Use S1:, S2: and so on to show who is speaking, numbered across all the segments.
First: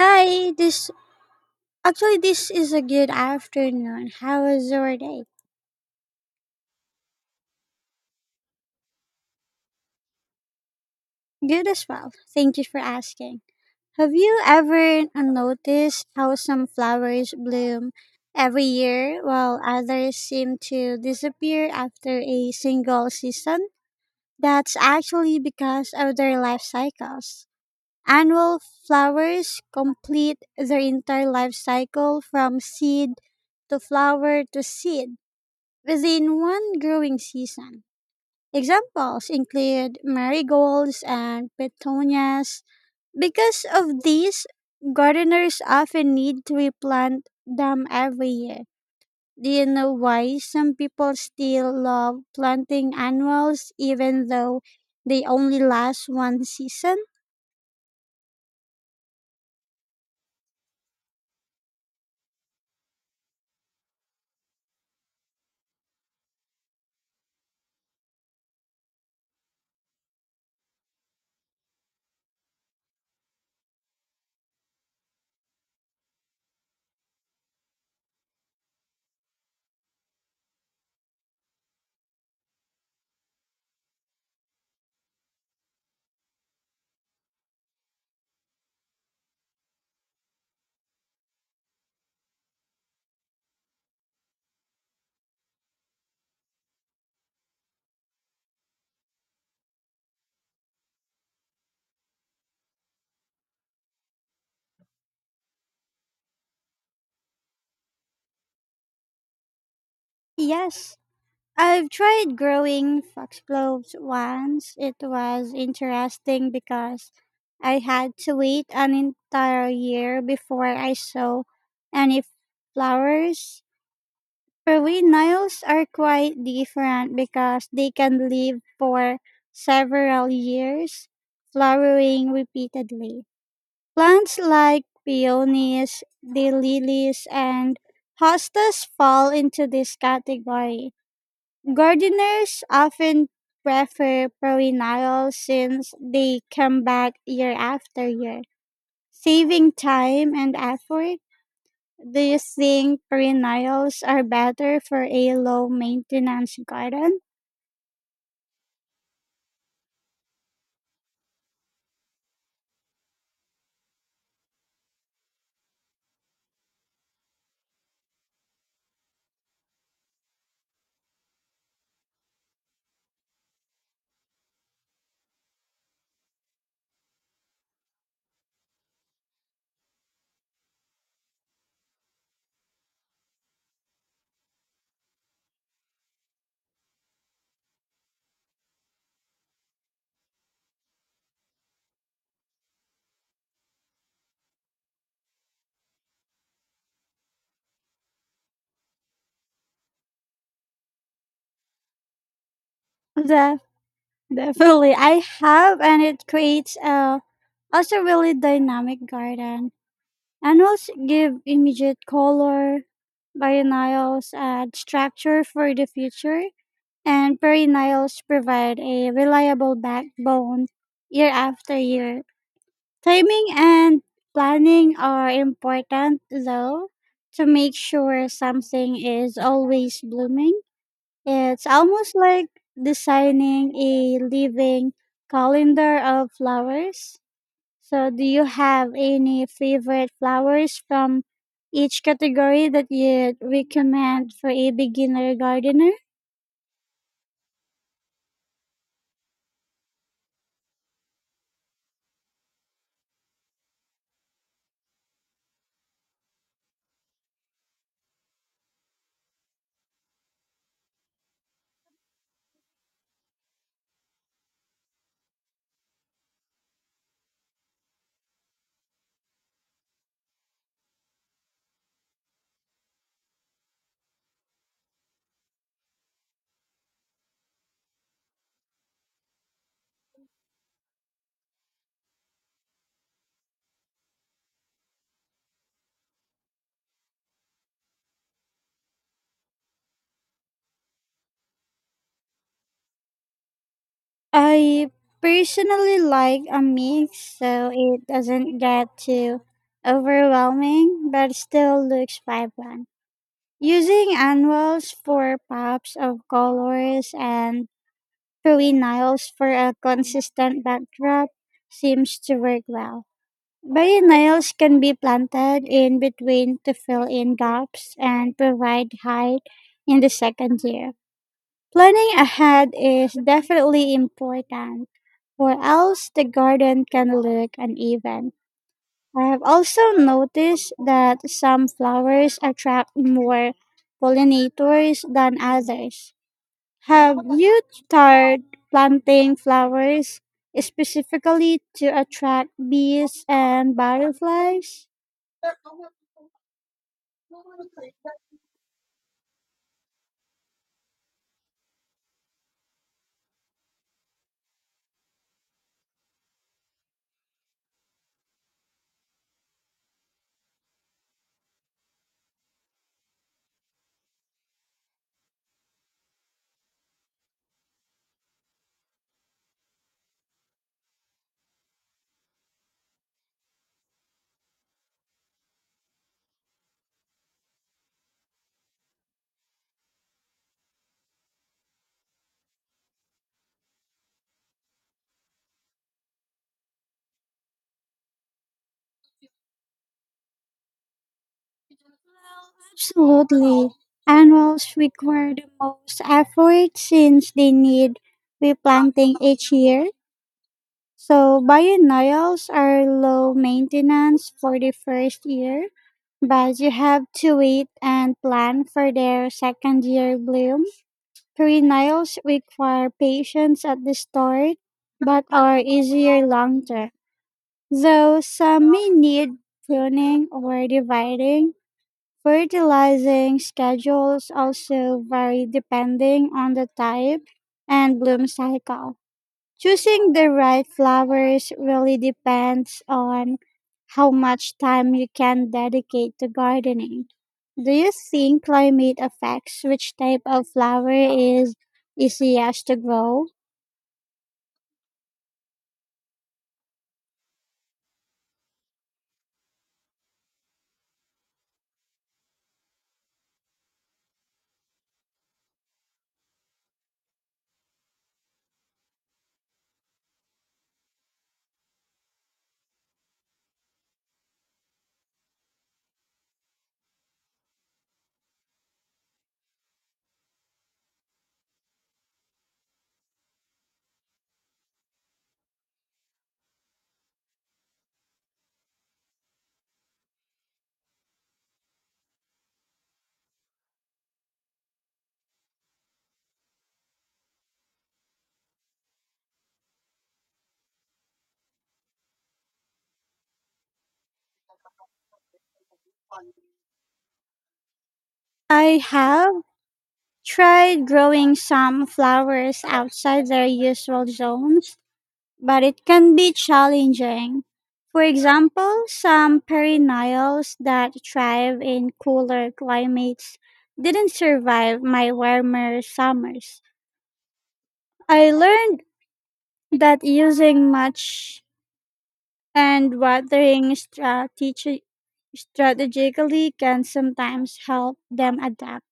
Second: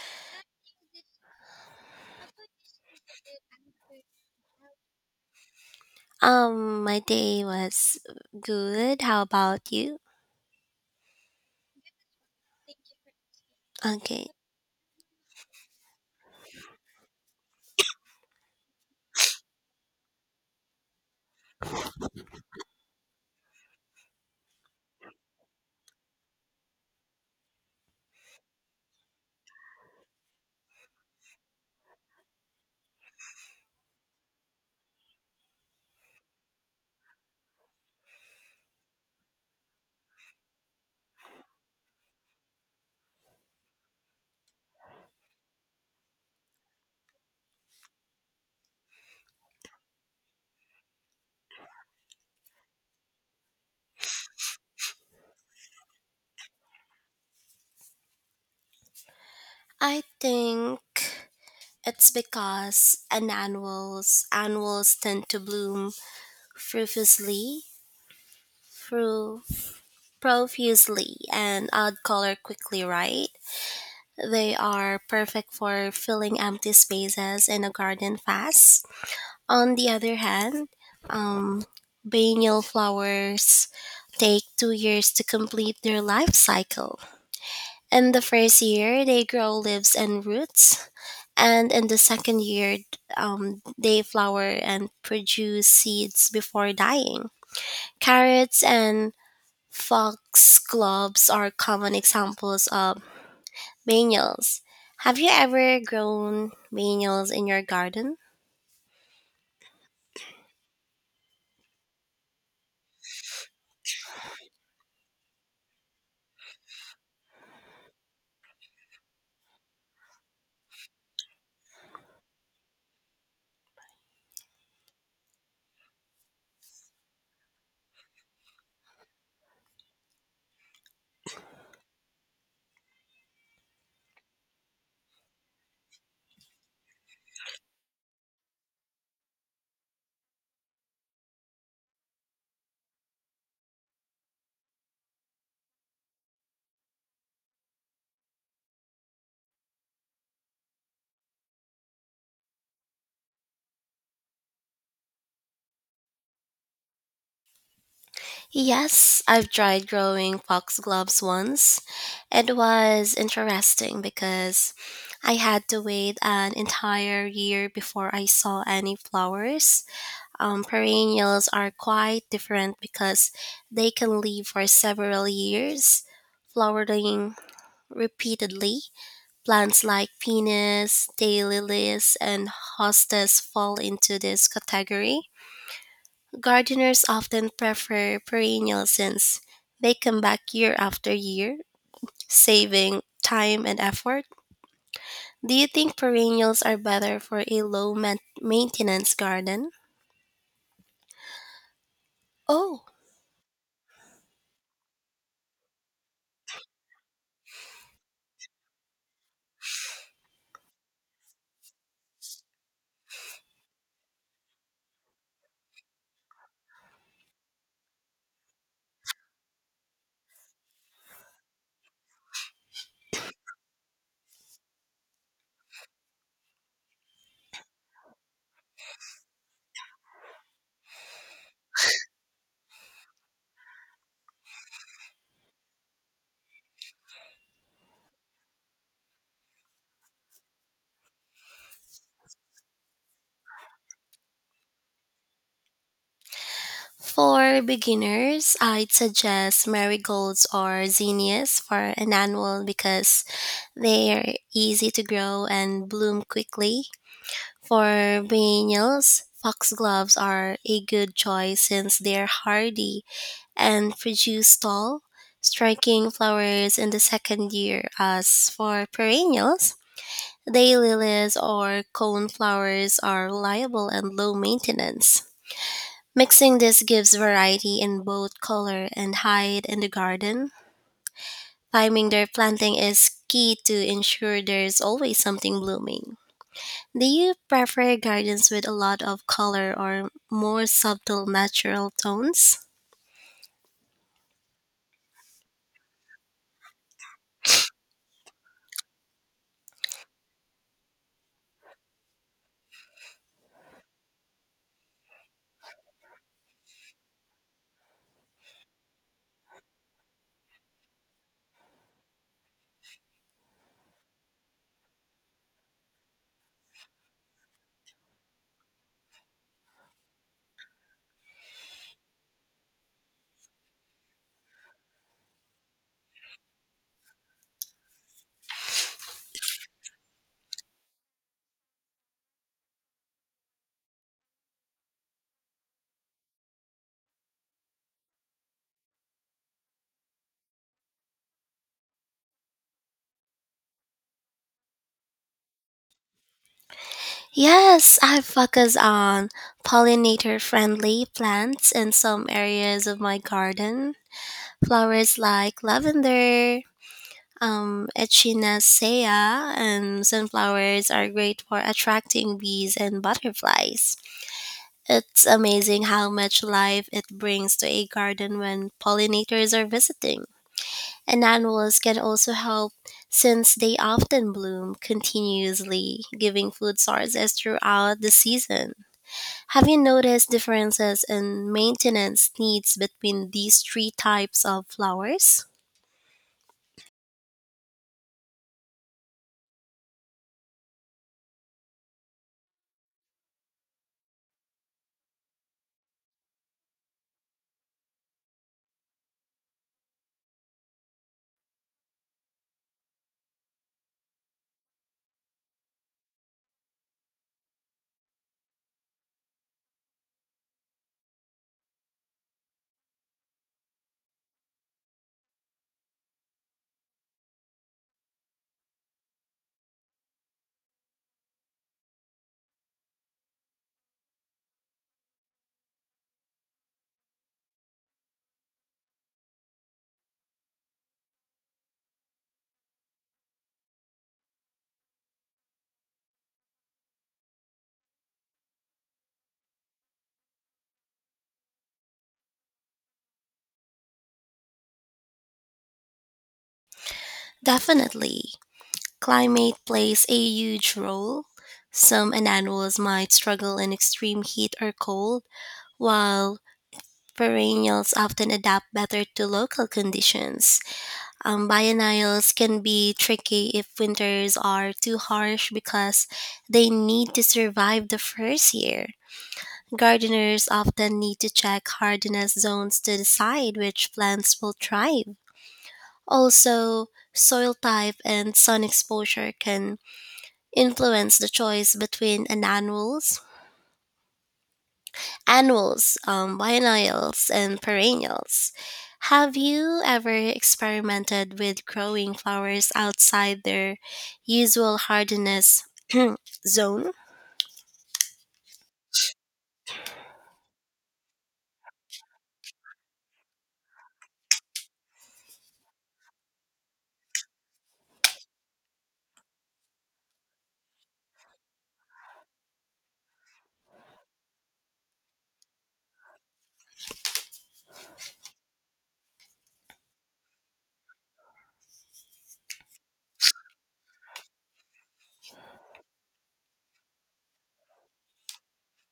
S1: Hi, this actually this is a good afternoon. How was your day?
S2: My day was good. How about you?
S1: Good as well. Thank you for asking. Have
S2: Okay.
S1: you ever noticed how some flowers bloom every year while others seem to disappear after a single season? That's actually because of their life cycles. Annual flowers complete their entire life cycle from seed to flower to seed within one growing season. Examples include marigolds and petunias. Because of these, gardeners often need to replant them every year. Do you know why some people still love planting annuals even though they only last one season?
S2: I think it's because an annuals tend to bloom profusely, through profusely and add color quickly, right? They are perfect for filling empty spaces in a garden fast. On the other hand, um, biennial flowers take 2 years to complete their life cycle. In the first year, they grow leaves and roots, and in the second year, they flower and produce seeds before dying. Carrots and foxgloves are common examples of biennials. Have you ever grown biennials in your garden?
S1: Yes, I've tried growing foxgloves once. It was interesting because I had to wait an entire year before I saw any flowers. Perennials are quite different because they can live for several years, flowering repeatedly. Plants like peonies, daylilies, and hostas fall into this category. Gardeners often prefer perennials since they come back year after year, saving time and effort. Do you think perennials are better for a low maintenance garden?
S2: Yes, I've tried growing foxgloves once. It was interesting because I had to wait an entire year before I saw any flowers. Perennials are quite different because they can live for several years, flowering repeatedly. Plants like penis, daylilies, and hostas fall into this category. Gardeners often prefer perennial since they come back year after year, saving time and effort. Do you think perennials are better for a maintenance garden? Oh,
S1: The Definitely I have, and it creates a also really dynamic garden. Annuals give immediate color, perennials add structure for the future, and perennials provide a reliable backbone year after year. Timing and planning are important, though, to make sure something is always blooming. It's almost like designing a living calendar of flowers. So, do you have any favorite flowers from each category that you recommend for a beginner gardener?
S2: for beginners, I'd suggest marigolds or zinnias for an annual because they're easy to grow and bloom quickly. For perennials, foxgloves are a good choice since they're hardy and produce tall, striking flowers in the second year. As for perennials, day lilies or cone flowers are reliable and low maintenance. Mixing this gives variety in both color and height in the garden. Timing their planting is key to ensure there's always something blooming. Do you prefer gardens with a lot of color or more subtle natural tones?
S1: I personally like a mix so it doesn't get too overwhelming but still looks vibrant. Using annuals for pops of colors and perennials for a consistent backdrop seems to work well. Perennials can be planted in between to fill in gaps and provide height in the second year. Planning ahead is definitely important, or else the garden can look uneven. I have also noticed that some flowers attract more pollinators than others. Have you started planting flowers specifically to attract bees and butterflies?
S2: Yes, I focus on pollinator friendly plants in some areas of my garden. Flowers like lavender, echinacea, and sunflowers are great for attracting bees and butterflies. It's amazing how much life it brings to a garden when pollinators are visiting. And annuals can also help since they often bloom continuously, giving food sources throughout the season. Have you noticed differences in maintenance needs between these three types of flowers?
S1: Absolutely. Annuals require the most effort since they need replanting each year. So biennials are low maintenance for the first year, but you have to wait and plan for their second year bloom. Perennials require patience at the start, but are easier long term. Though some may need pruning or dividing, fertilizing schedules also vary depending on the type and bloom cycle. Choosing the right flowers really depends on how much time you can dedicate to gardening. Do you think climate affects which type of flower is easiest to grow?
S2: Definitely. Climate plays a huge role. Some annuals might struggle in extreme heat or cold, while perennials often adapt better to local conditions. Biennials can be tricky if winters are too harsh because they need to survive the first year. Gardeners often need to check hardiness zones to decide which plants will thrive. Also, soil type and sun exposure can influence the choice between an annuals, biennials, and perennials. Have you ever experimented with growing flowers outside their usual hardiness zone?
S1: I have tried growing some flowers outside their usual zones but it can be challenging. For example, some perennials that thrive in cooler climates didn't survive my warmer summers. I learned that using much and watering strategically can sometimes help them adapt.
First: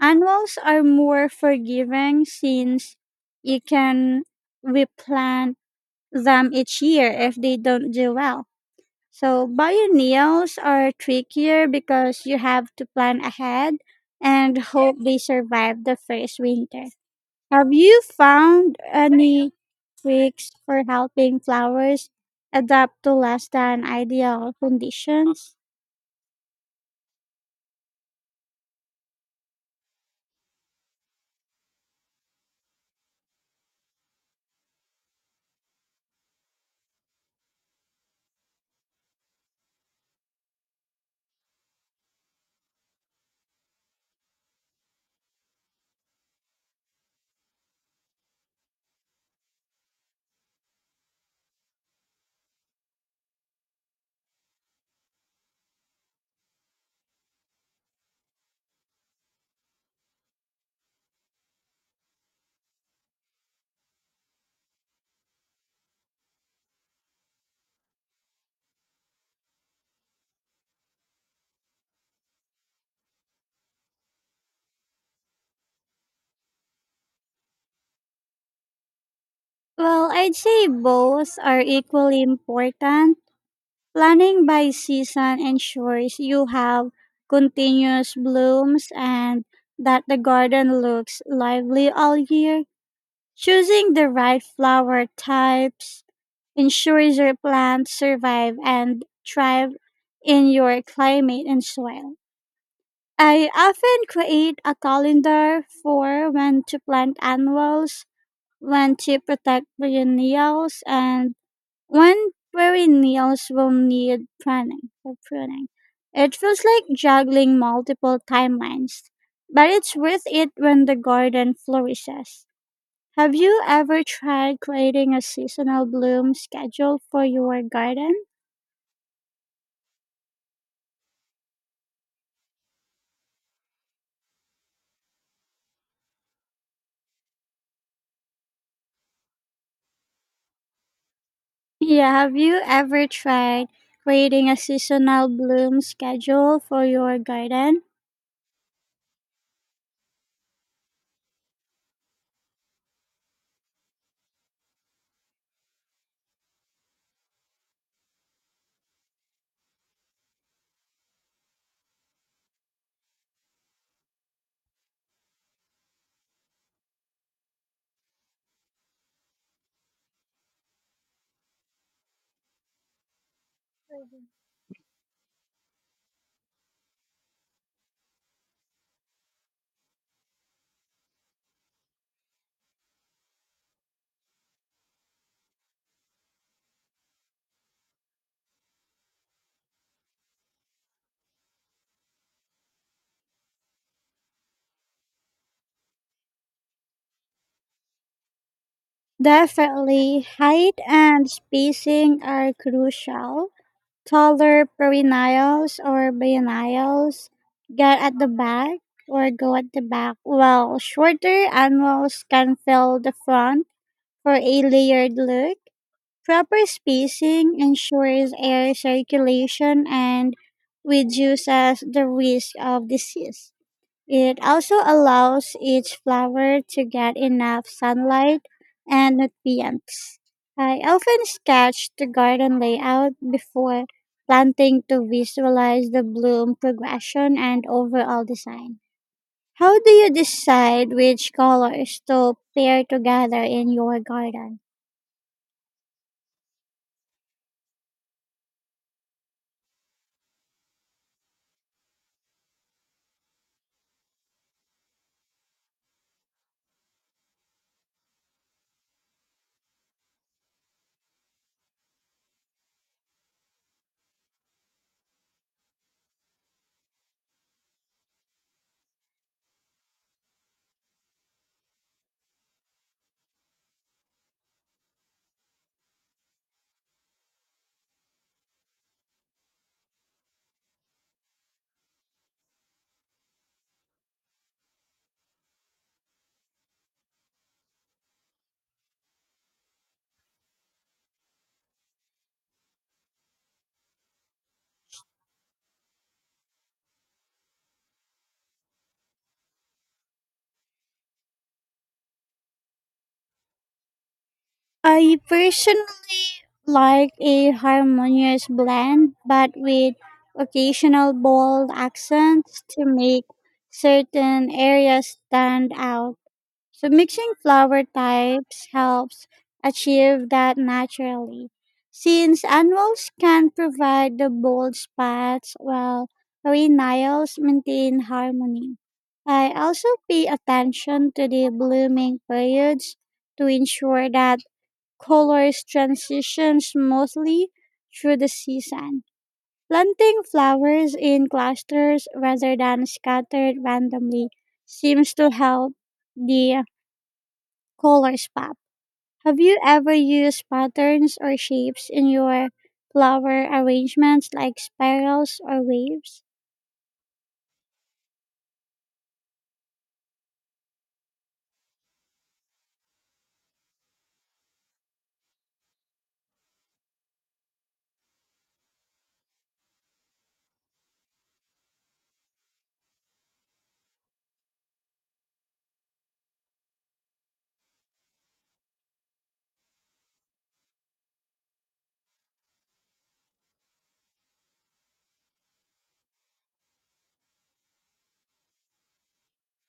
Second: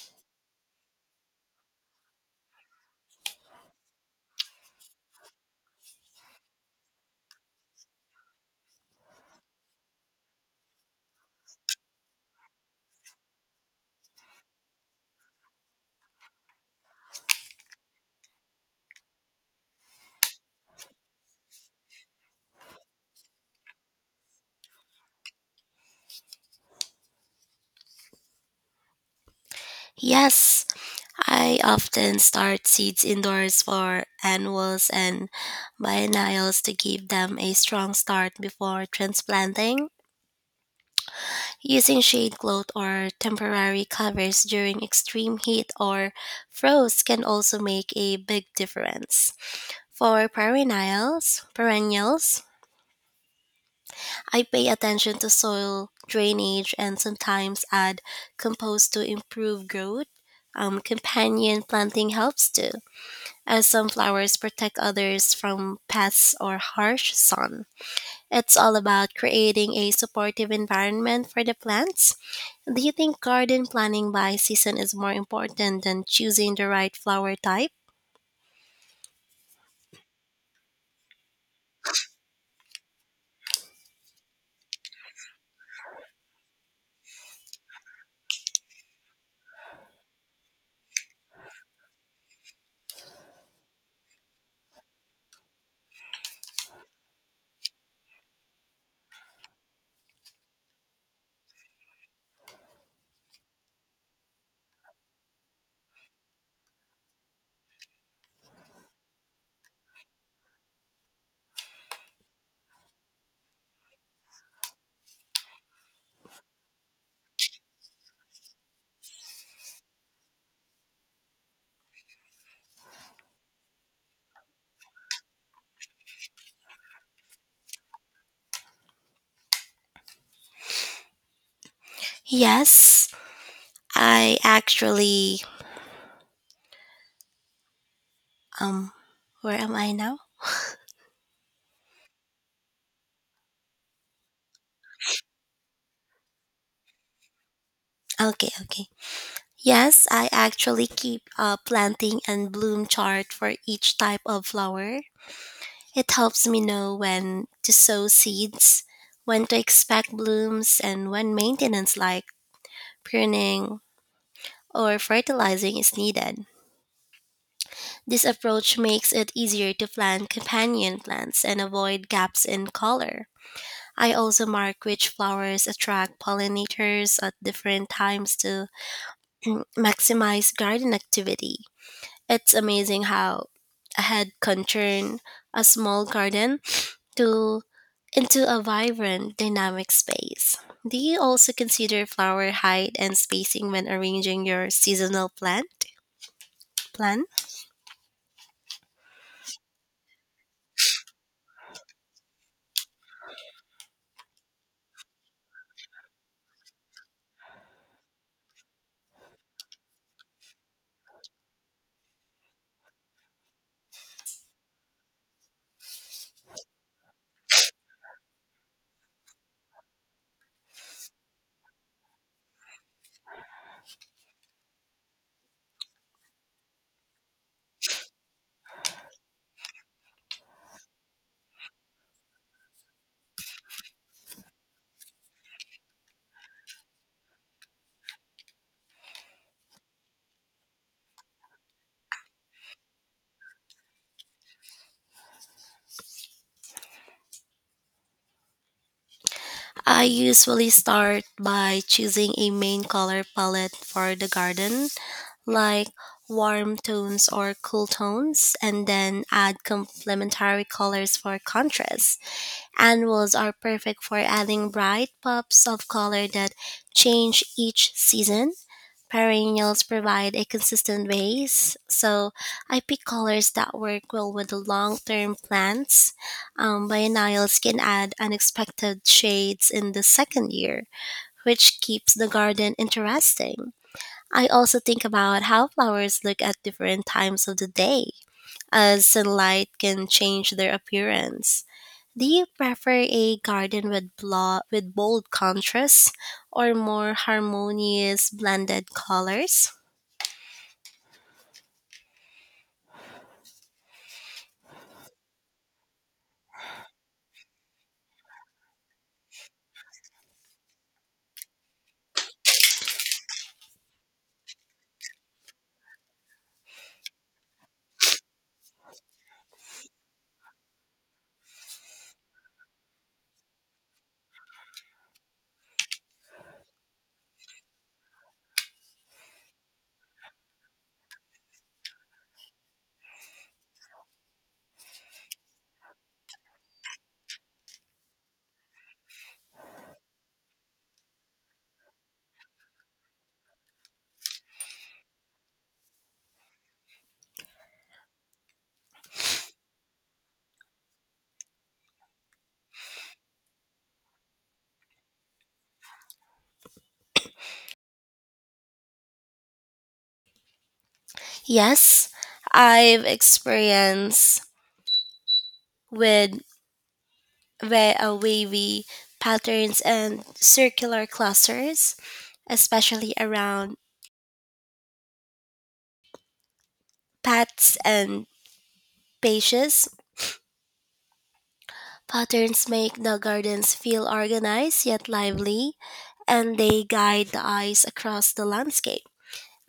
S1: Annuals are more forgiving since you can replant them each year if they don't do well. So biennials are trickier because you have to plan ahead and hope they survive the first winter. Have you found any tricks for helping flowers adapt to less than ideal conditions?
S2: Yes, I often start seeds indoors for annuals and biennials to give them a strong start before transplanting. Using shade cloth or temporary covers during extreme heat or frost can also make a big difference. For perennials, I pay attention to soil drainage and sometimes add compost to improve growth. Companion planting helps too as some flowers protect others from pests or harsh sun. It's all about creating a supportive environment for the plants. Do you think garden planning by season is more important than choosing the right flower type?
S1: Well, I'd say both are equally important. Planning by season ensures you have continuous blooms and that the garden looks lively all year. Choosing the right flower types ensures your plants survive and thrive in your climate and soil. I often create a calendar for when to plant annuals, when to protect perennials, and when perennials will need pruning or pruning. It feels like juggling multiple timelines, but it's worth it when the garden flourishes. Have you ever tried creating a seasonal bloom schedule for your garden?
S2: Yes, I actually um where am I now?
S1: Yeah, have you ever tried creating a seasonal bloom schedule for your garden?
S2: Okay, okay. Yes, I actually keep a planting and bloom chart for each type of flower. It helps me know when to sow seeds, when to expect blooms, and when maintenance like pruning or fertilizing is needed. This approach makes it easier to plant companion plants and avoid gaps in color. I also mark which flowers attract pollinators at different times to maximize garden activity. It's amazing how a head can turn a small garden to into a vibrant, dynamic space. Do you also consider flower height and spacing when arranging your seasonal plan?
S1: Definitely, height and spacing are crucial. Taller perennials or biennials get at the back or go at the back, while shorter annuals can fill the front for a layered look. Proper spacing ensures air circulation and reduces the risk of disease. It also allows each flower to get enough sunlight and nutrients. I often sketch the garden layout before planting to visualize the bloom progression and overall design. How do you decide which colors to pair together in your garden?
S2: I usually start by choosing a main color palette for the garden, like warm tones or cool tones, and then add complementary colors for contrast. Annuals are perfect for adding bright pops of color that change each season. Perennials provide a consistent base, so I pick colors that work well with the long term plants. Biennials can add unexpected shades in the second year, which keeps the garden interesting. I also think about how flowers look at different times of the day, as sunlight can change their appearance. Do you prefer a garden with with bold contrasts or more harmonious blended colors?
S1: I personally like a harmonious blend, but with occasional bold accents to make certain areas stand out. So mixing flower types helps achieve that naturally. Since annuals can provide the bold spots while perennials maintain harmony. I also pay attention to the blooming periods to ensure that colors transition smoothly through the season. Planting flowers in clusters rather than scattered randomly seems to help the colors pop. Have you ever used patterns or shapes in your flower arrangements like spirals or waves?
S2: Yes, I've experienced with wavy patterns and circular clusters, especially around paths and pages. Patterns make the gardens feel organized yet lively, and they guide the eyes across the landscape.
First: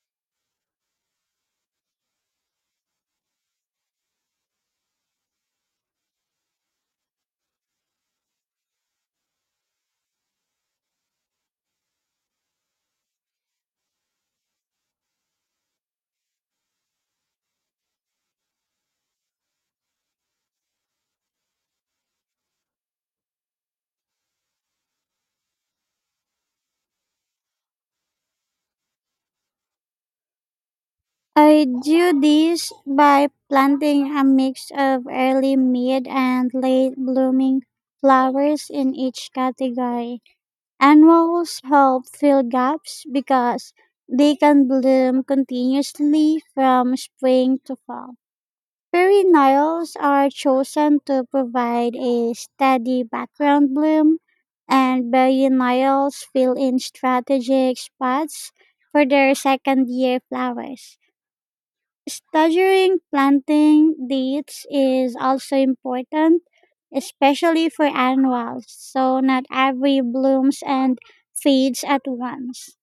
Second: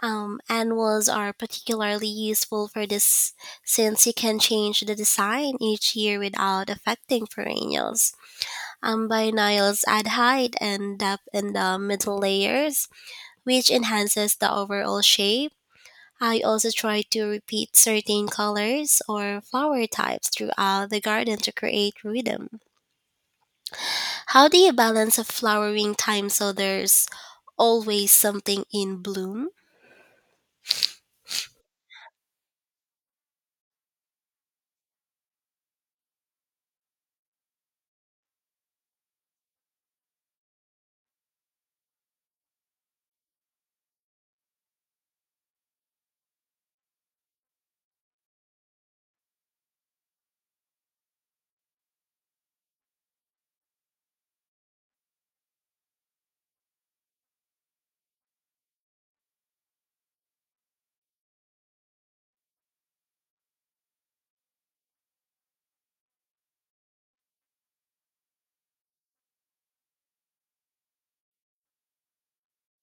S2: Annuals are particularly useful for this since you can change the design each year without affecting perennials. Amblyonials add height and depth in the middle layers, which enhances the overall shape. I also try to repeat certain colors or flower types throughout the garden to create rhythm. How do you balance a flowering time so there's always something in bloom?
S1: I do this by planting a mix of early, mid, and late blooming flowers in each category. Annuals help fill gaps because they can bloom continuously from spring to fall. Perennials are chosen to provide a steady background bloom, and biennials fill in strategic spots for their second year flowers. Staggering planting dates is also important, especially for annuals, so not every blooms and fades at once.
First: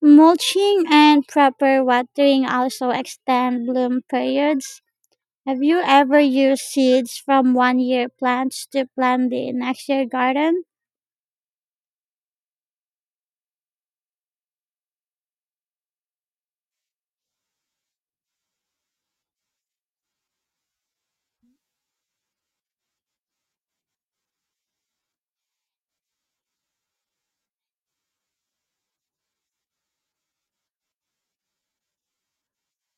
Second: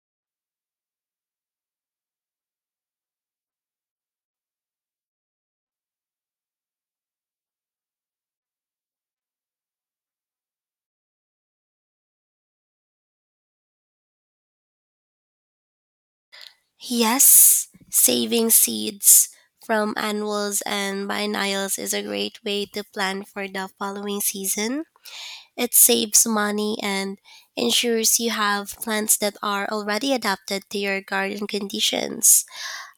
S1: Mulching and proper watering also extend bloom periods. Have you ever used seeds from one year plants to plant the next year garden?
S2: Yes, saving seeds from annuals and biennials is a great way to plan for the following season. It saves money and ensures you have plants that are already adapted to your garden conditions.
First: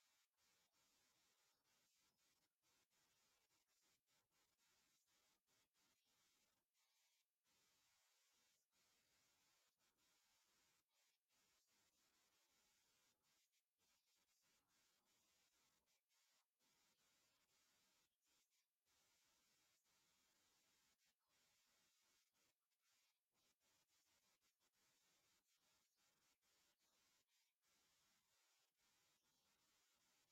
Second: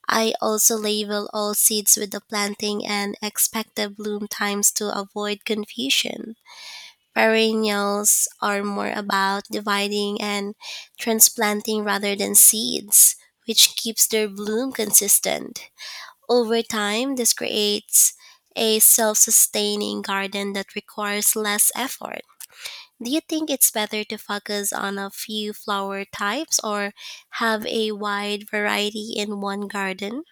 S2: I also label all seeds with the planting and expected bloom times to avoid confusion. Perennials are more about dividing and transplanting rather than seeds, which keeps their bloom consistent. Over time, this creates a self sustaining garden that requires less effort. Do you think it's better to focus on a few flower types or have a wide variety in one garden?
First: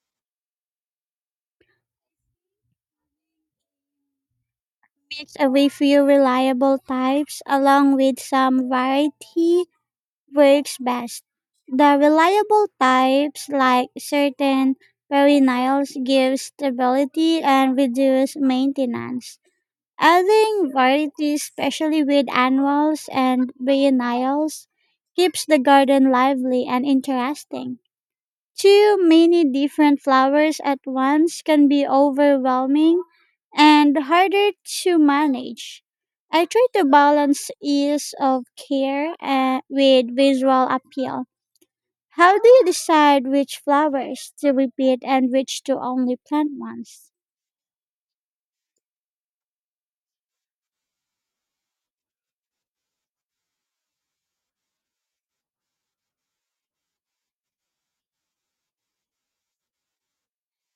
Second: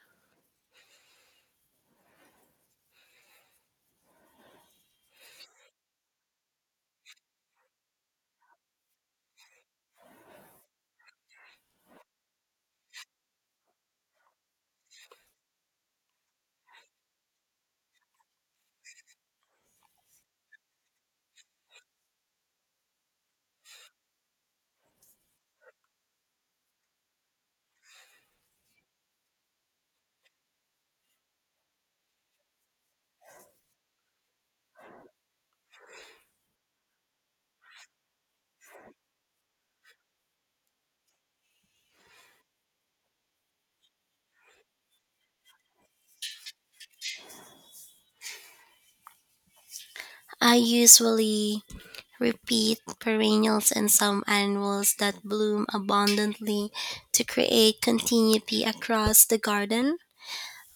S1: Mix away few reliable types along with some variety works best. The reliable types like certain perennials give stability and reduce maintenance. Adding variety, especially with annuals and biennials, keeps the garden lively and interesting. Too many different flowers at once can be overwhelming and harder to manage. I try to balance ease of care with visual appeal. How do you decide which flowers to repeat and which to only plant once?
S2: I usually repeat perennials and some annuals that bloom abundantly to create continuity across the garden.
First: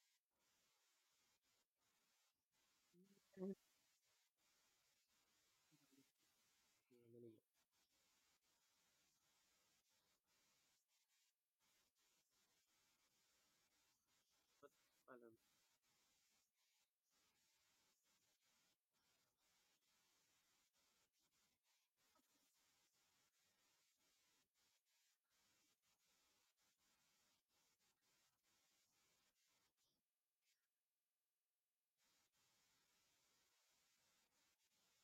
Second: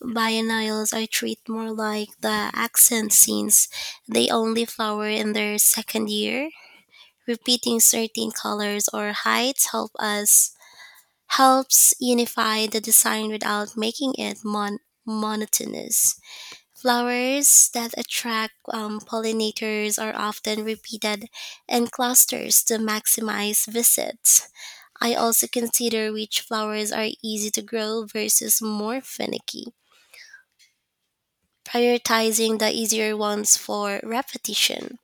S2: Biennials I treat more like the accent scenes. They only flower in their second year. Repeating certain colors or heights helps unify the design without making it monotonous. Flowers that attract pollinators are often repeated in clusters to maximize visits. I also consider which flowers are easy to grow versus more finicky, prioritizing the easier ones for repetition.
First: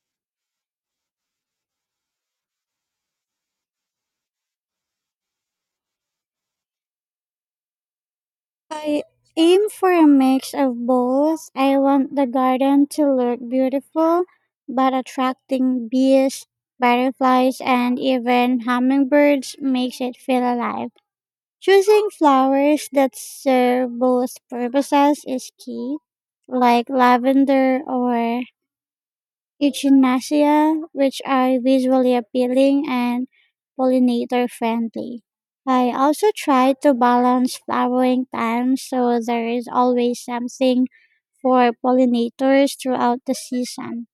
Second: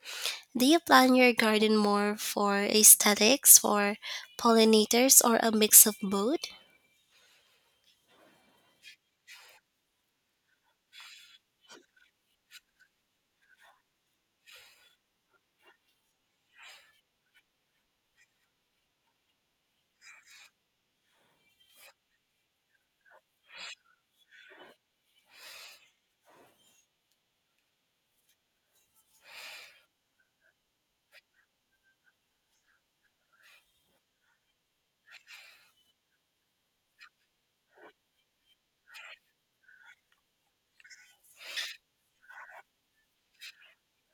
S2: Do you plan your garden more for aesthetics, for pollinators, or a mix of both?
S1: I aim for a mix of both. I want the garden to look beautiful, but attracting bees, butterflies, and even hummingbirds makes it feel alive. Choosing flowers that serve both purposes is key, like lavender or Echinacea, which are visually appealing and pollinator friendly. I also try to balance flowering times so there is always something for pollinators throughout the season.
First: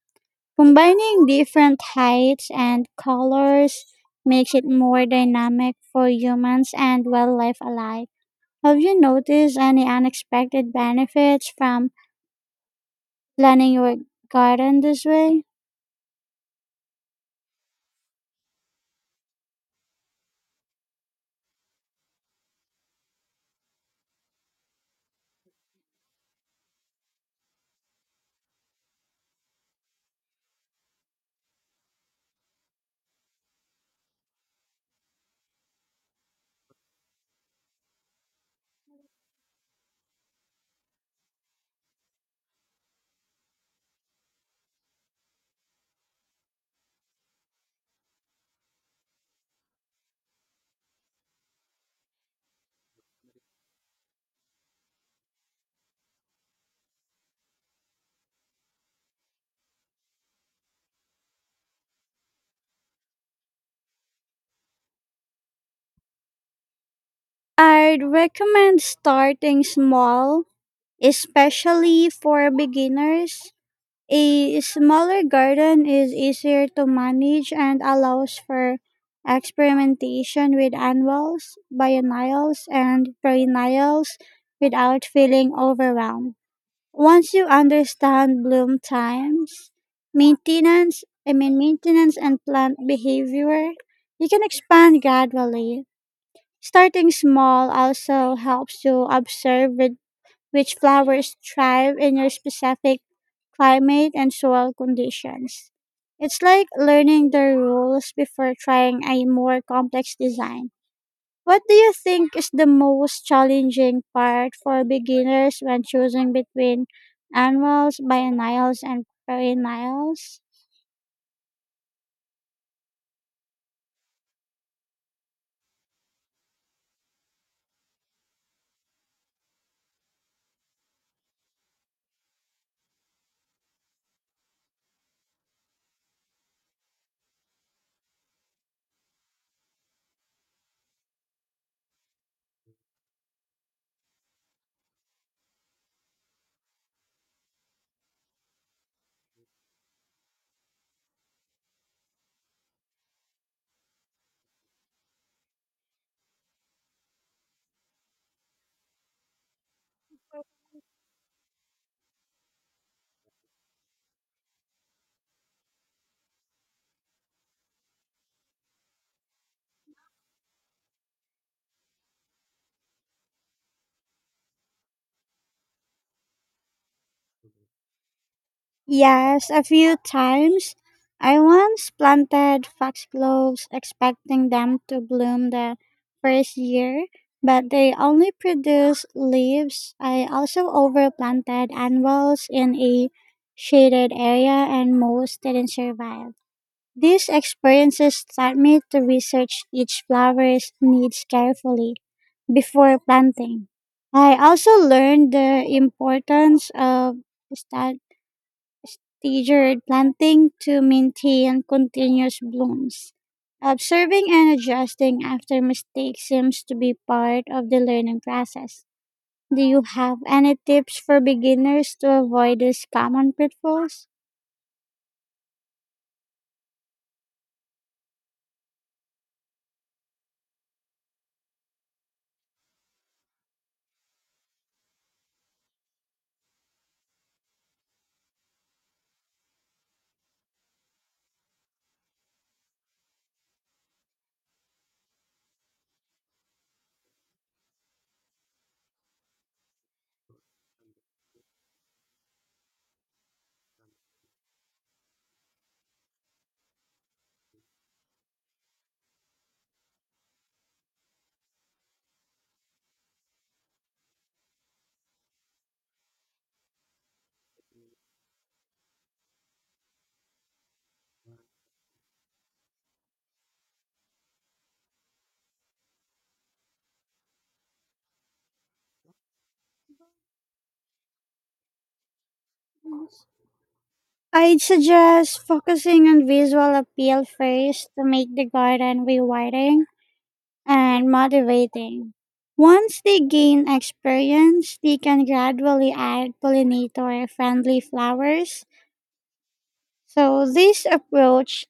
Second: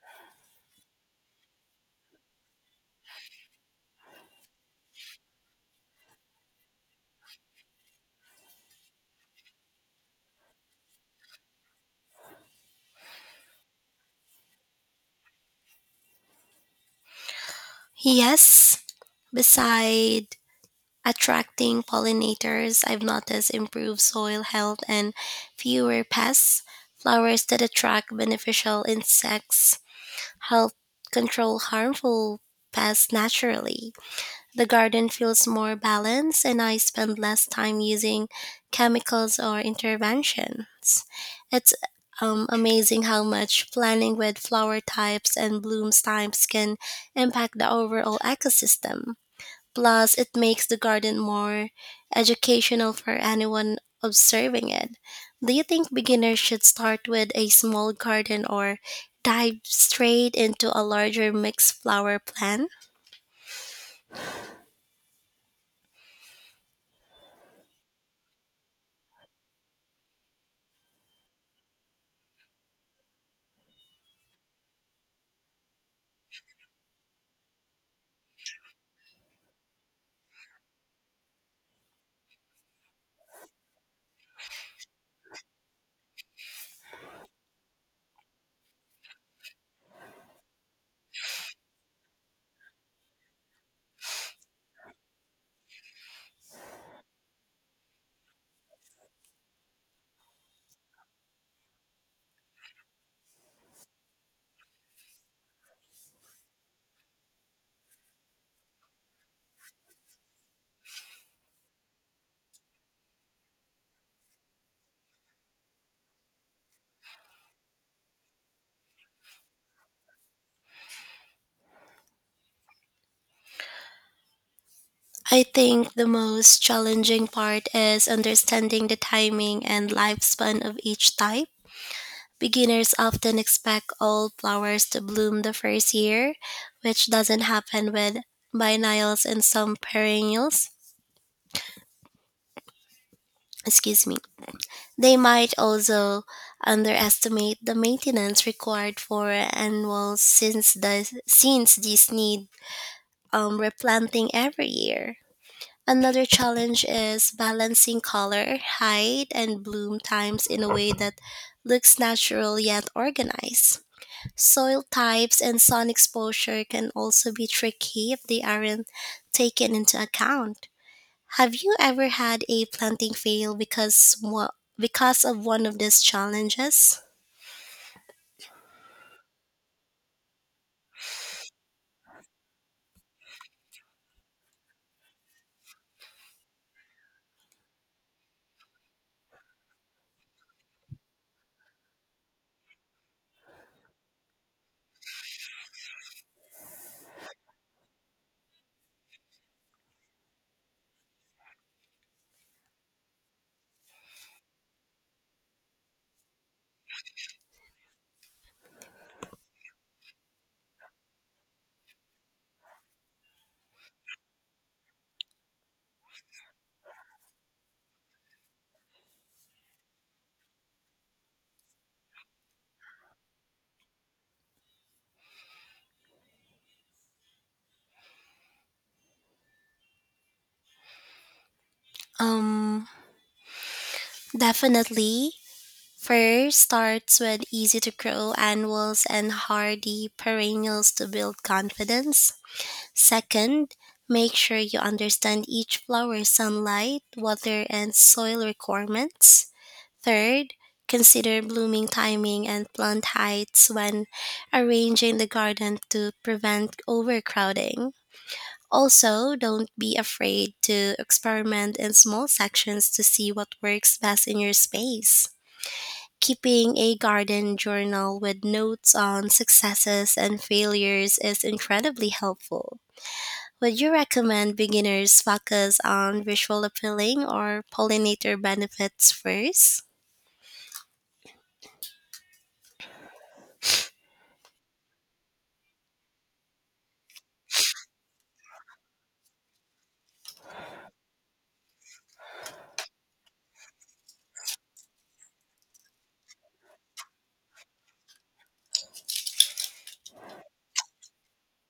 S1: Combining different heights and colors makes it more dynamic for humans and wildlife alike. Have you noticed any unexpected benefits from planning your garden this way?
S2: Yes, beside attracting pollinators, I've noticed improved soil health and fewer pests. Flowers that attract beneficial insects help control harmful pests naturally. The garden feels more balanced and I spend less time using chemicals or interventions. It's amazing how much planning with flower types and bloom types can impact the overall ecosystem. Plus, it makes the garden more educational for anyone observing it. Do you think beginners should start with a small garden or dive straight into a larger mixed flower plan?
S1: I'd recommend starting small, especially for beginners. A smaller garden is easier to manage and allows for experimentation with annuals, biennials, and perennials without feeling overwhelmed. Once you understand bloom times, maintenance, I mean maintenance and plant behavior, you can expand gradually. Starting small also helps you observe with which flowers thrive in your specific climate and soil conditions. It's like learning the rules before trying a more complex design. What do you think is the most challenging part for beginners when choosing between annuals, biennials, and perennials?
S2: I think the most challenging part is understanding the timing and lifespan of each type. Beginners often expect all flowers to bloom the first year, which doesn't happen with biennials and some perennials. Excuse me. They might also underestimate the maintenance required for annuals since these need replanting every year. Another challenge is balancing color, height, and bloom times in a way that looks natural yet organized. Soil types and sun exposure can also be tricky if they aren't taken into account. Have you ever had a planting fail because of one of these challenges?
S1: Yes, a few times. I once planted foxgloves expecting them to bloom the first year, but they only produced leaves. I also overplanted annuals in a shaded area and most didn't survive. These experiences taught me to research each flower's needs carefully before planting. I also learned the importance of sta- staggered planting to maintain continuous blooms. Observing and adjusting after mistakes seems to be part of the learning process. Do you have any tips for beginners to avoid these common pitfalls?
S2: Um, Definitely. First starts with easy to grow annuals and hardy perennials to build confidence. Second, make sure you understand each flower's sunlight, water, and soil requirements. Third, consider blooming timing and plant heights when arranging the garden to prevent overcrowding. Also, don't be afraid to experiment in small sections to see what works best in your space. Keeping a garden journal with notes on successes and failures is incredibly helpful. Would you recommend beginners focus on visual appealing or pollinator benefits first?
S1: I'd suggest focusing on visual appeal first to make the garden rewarding and motivating. Once they gain experience, they can gradually add pollinator friendly flowers. So this approach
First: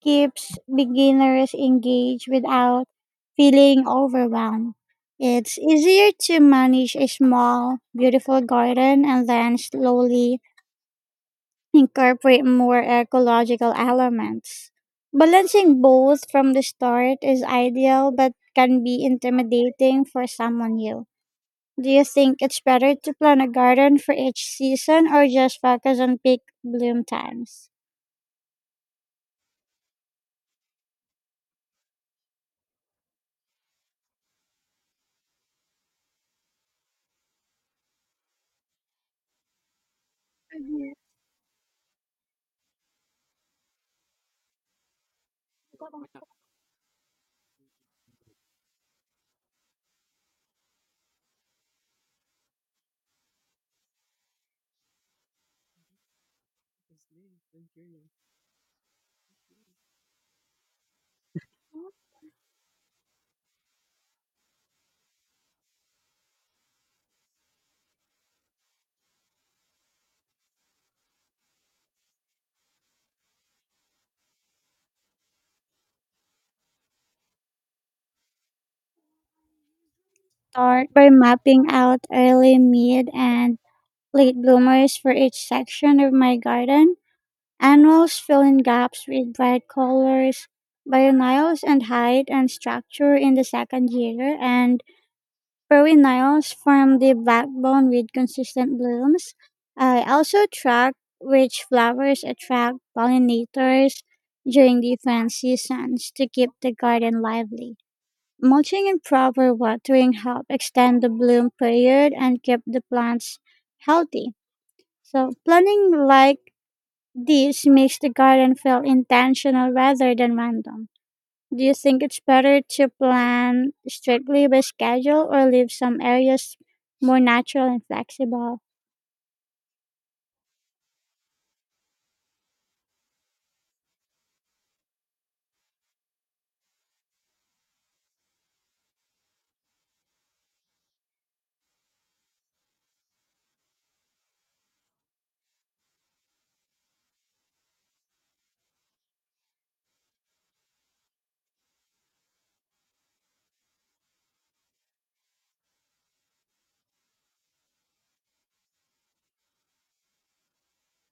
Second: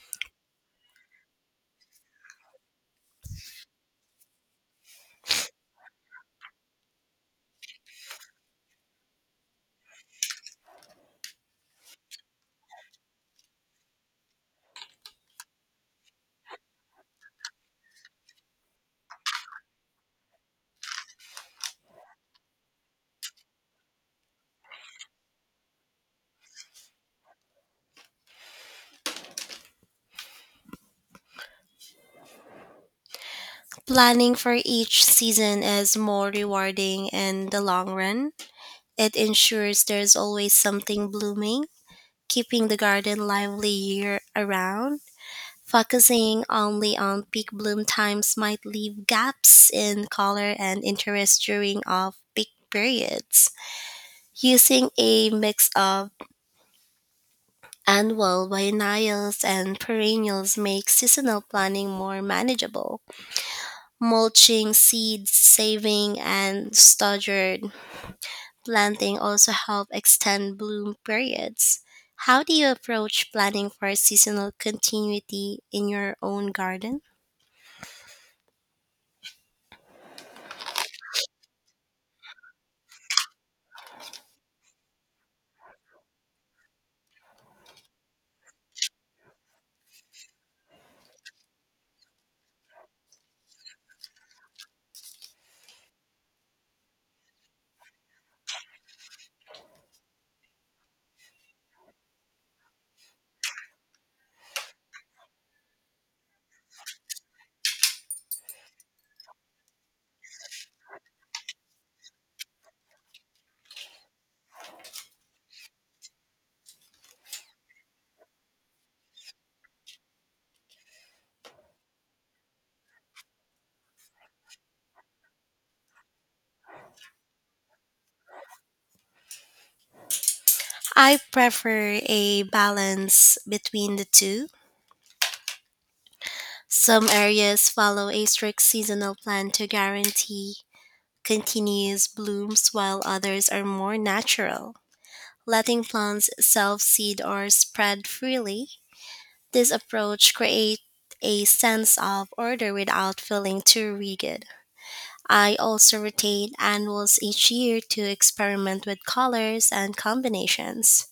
S1: keeps beginners engaged without feeling overwhelmed. It's easier to manage a small, beautiful garden and then slowly incorporate more ecological elements. Balancing both from the start is ideal but can be intimidating for someone new. Do you think it's better to plan a garden for each season or just focus on peak bloom times?
S2: Planning for each season is more rewarding in the long run. It ensures there's always something blooming, keeping the garden lively year around. Focusing only on peak bloom times might leave gaps in color and interest during off peak periods. Using a mix of annual, biennials, and perennials makes seasonal planning more manageable. Mulching, seed saving, and staggered planting also help extend bloom periods. How do you approach planning for seasonal continuity in your own garden?
S1: Start by mapping out early, mid, and late bloomers for each section of my garden. Annuals fill in gaps with bright colors. Biennials and height and structure in the second year, and perennials form the backbone with consistent blooms. I also track which flowers attract pollinators during different seasons to keep the garden lively. Mulching and proper watering help extend the bloom period and keep the plants healthy. So, planning like this makes the garden feel intentional rather than random. Do you think it's better to plan strictly by schedule or leave some areas more natural and flexible?
S2: I prefer a balance between the two. Some areas follow a strict seasonal plan to guarantee continuous blooms, while others are more natural, letting plants self seed or spread freely. This approach creates a sense of order without feeling too rigid. I also rotate annuals each year to experiment with colors and combinations.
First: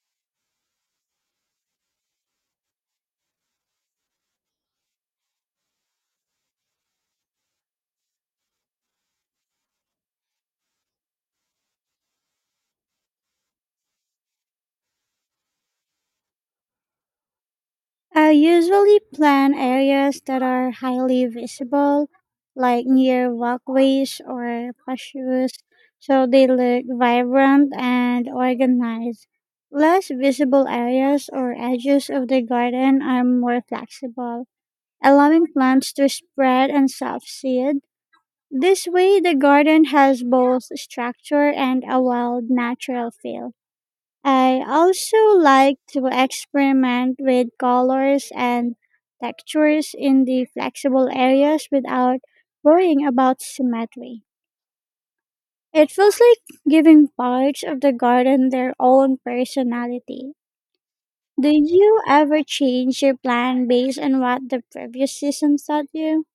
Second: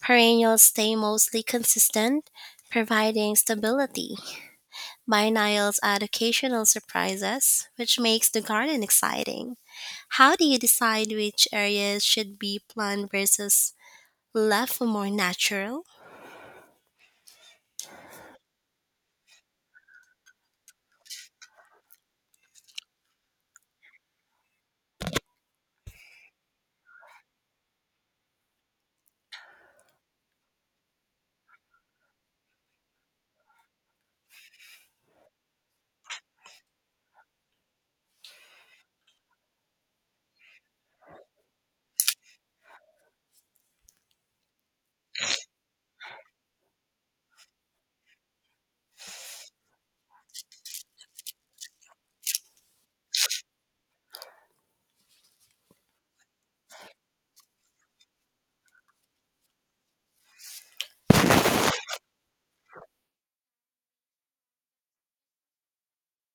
S2: Perennials stay mostly consistent, providing stability. Biennials add occasional surprises, which makes the garden exciting. How do you decide which areas should be planned versus left for more natural?
S1: I usually plan areas that are highly visible, like near walkways or patios, so they look vibrant and organized. Less visible areas or edges of the garden are more flexible, allowing plants to spread and self seed. This way, the garden has both structure and a wild natural feel. I also like to experiment with colors and textures in the flexible areas without worrying about symmetry. It feels like giving parts of the garden their own personality. Do you ever change your plan based on what the previous season taught you?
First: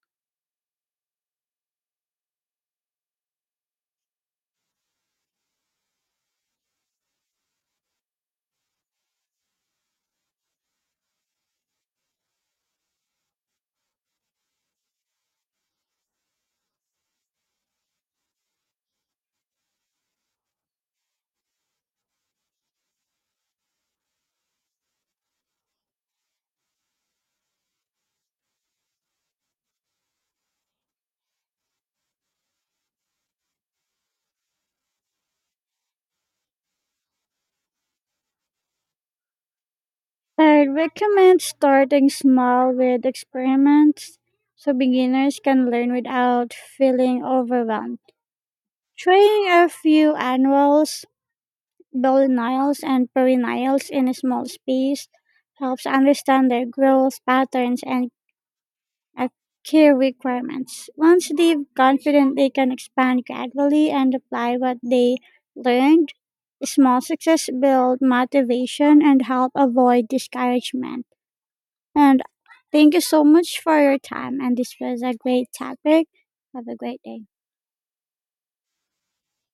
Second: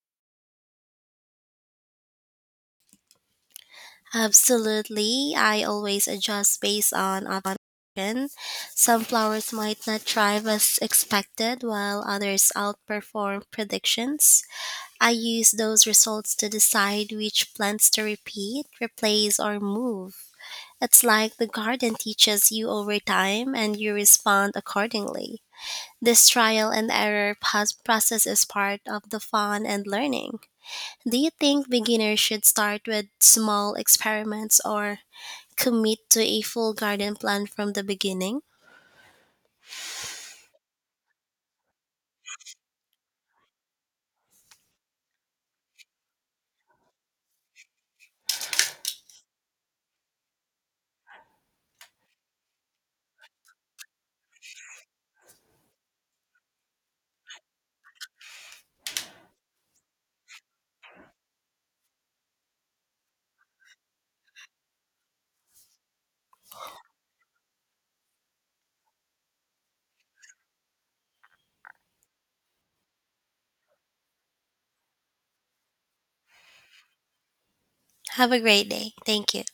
S2: Absolutely. I always adjust based on option. Some flowers might not thrive as expected while others outperform predictions. I use those results to decide which plants to repeat, replace or move. It's like the garden teaches you over time and you respond accordingly. This trial and error process is part of the fun and learning. Do you think beginners should start with small experiments or commit to a full garden plan from the beginning.
S1: I recommend starting small with experiments so beginners can learn without feeling overwhelmed. Trying a few annuals, biennials, and perennials in a small space helps understand their growth patterns and uh, key requirements. Once they've confident, they can expand gradually and apply what they learned. Small success build motivation and help avoid discouragement. And thank you so much for your time. And this was a great topic. Have a great day.
S2: Have a great day. Thank you.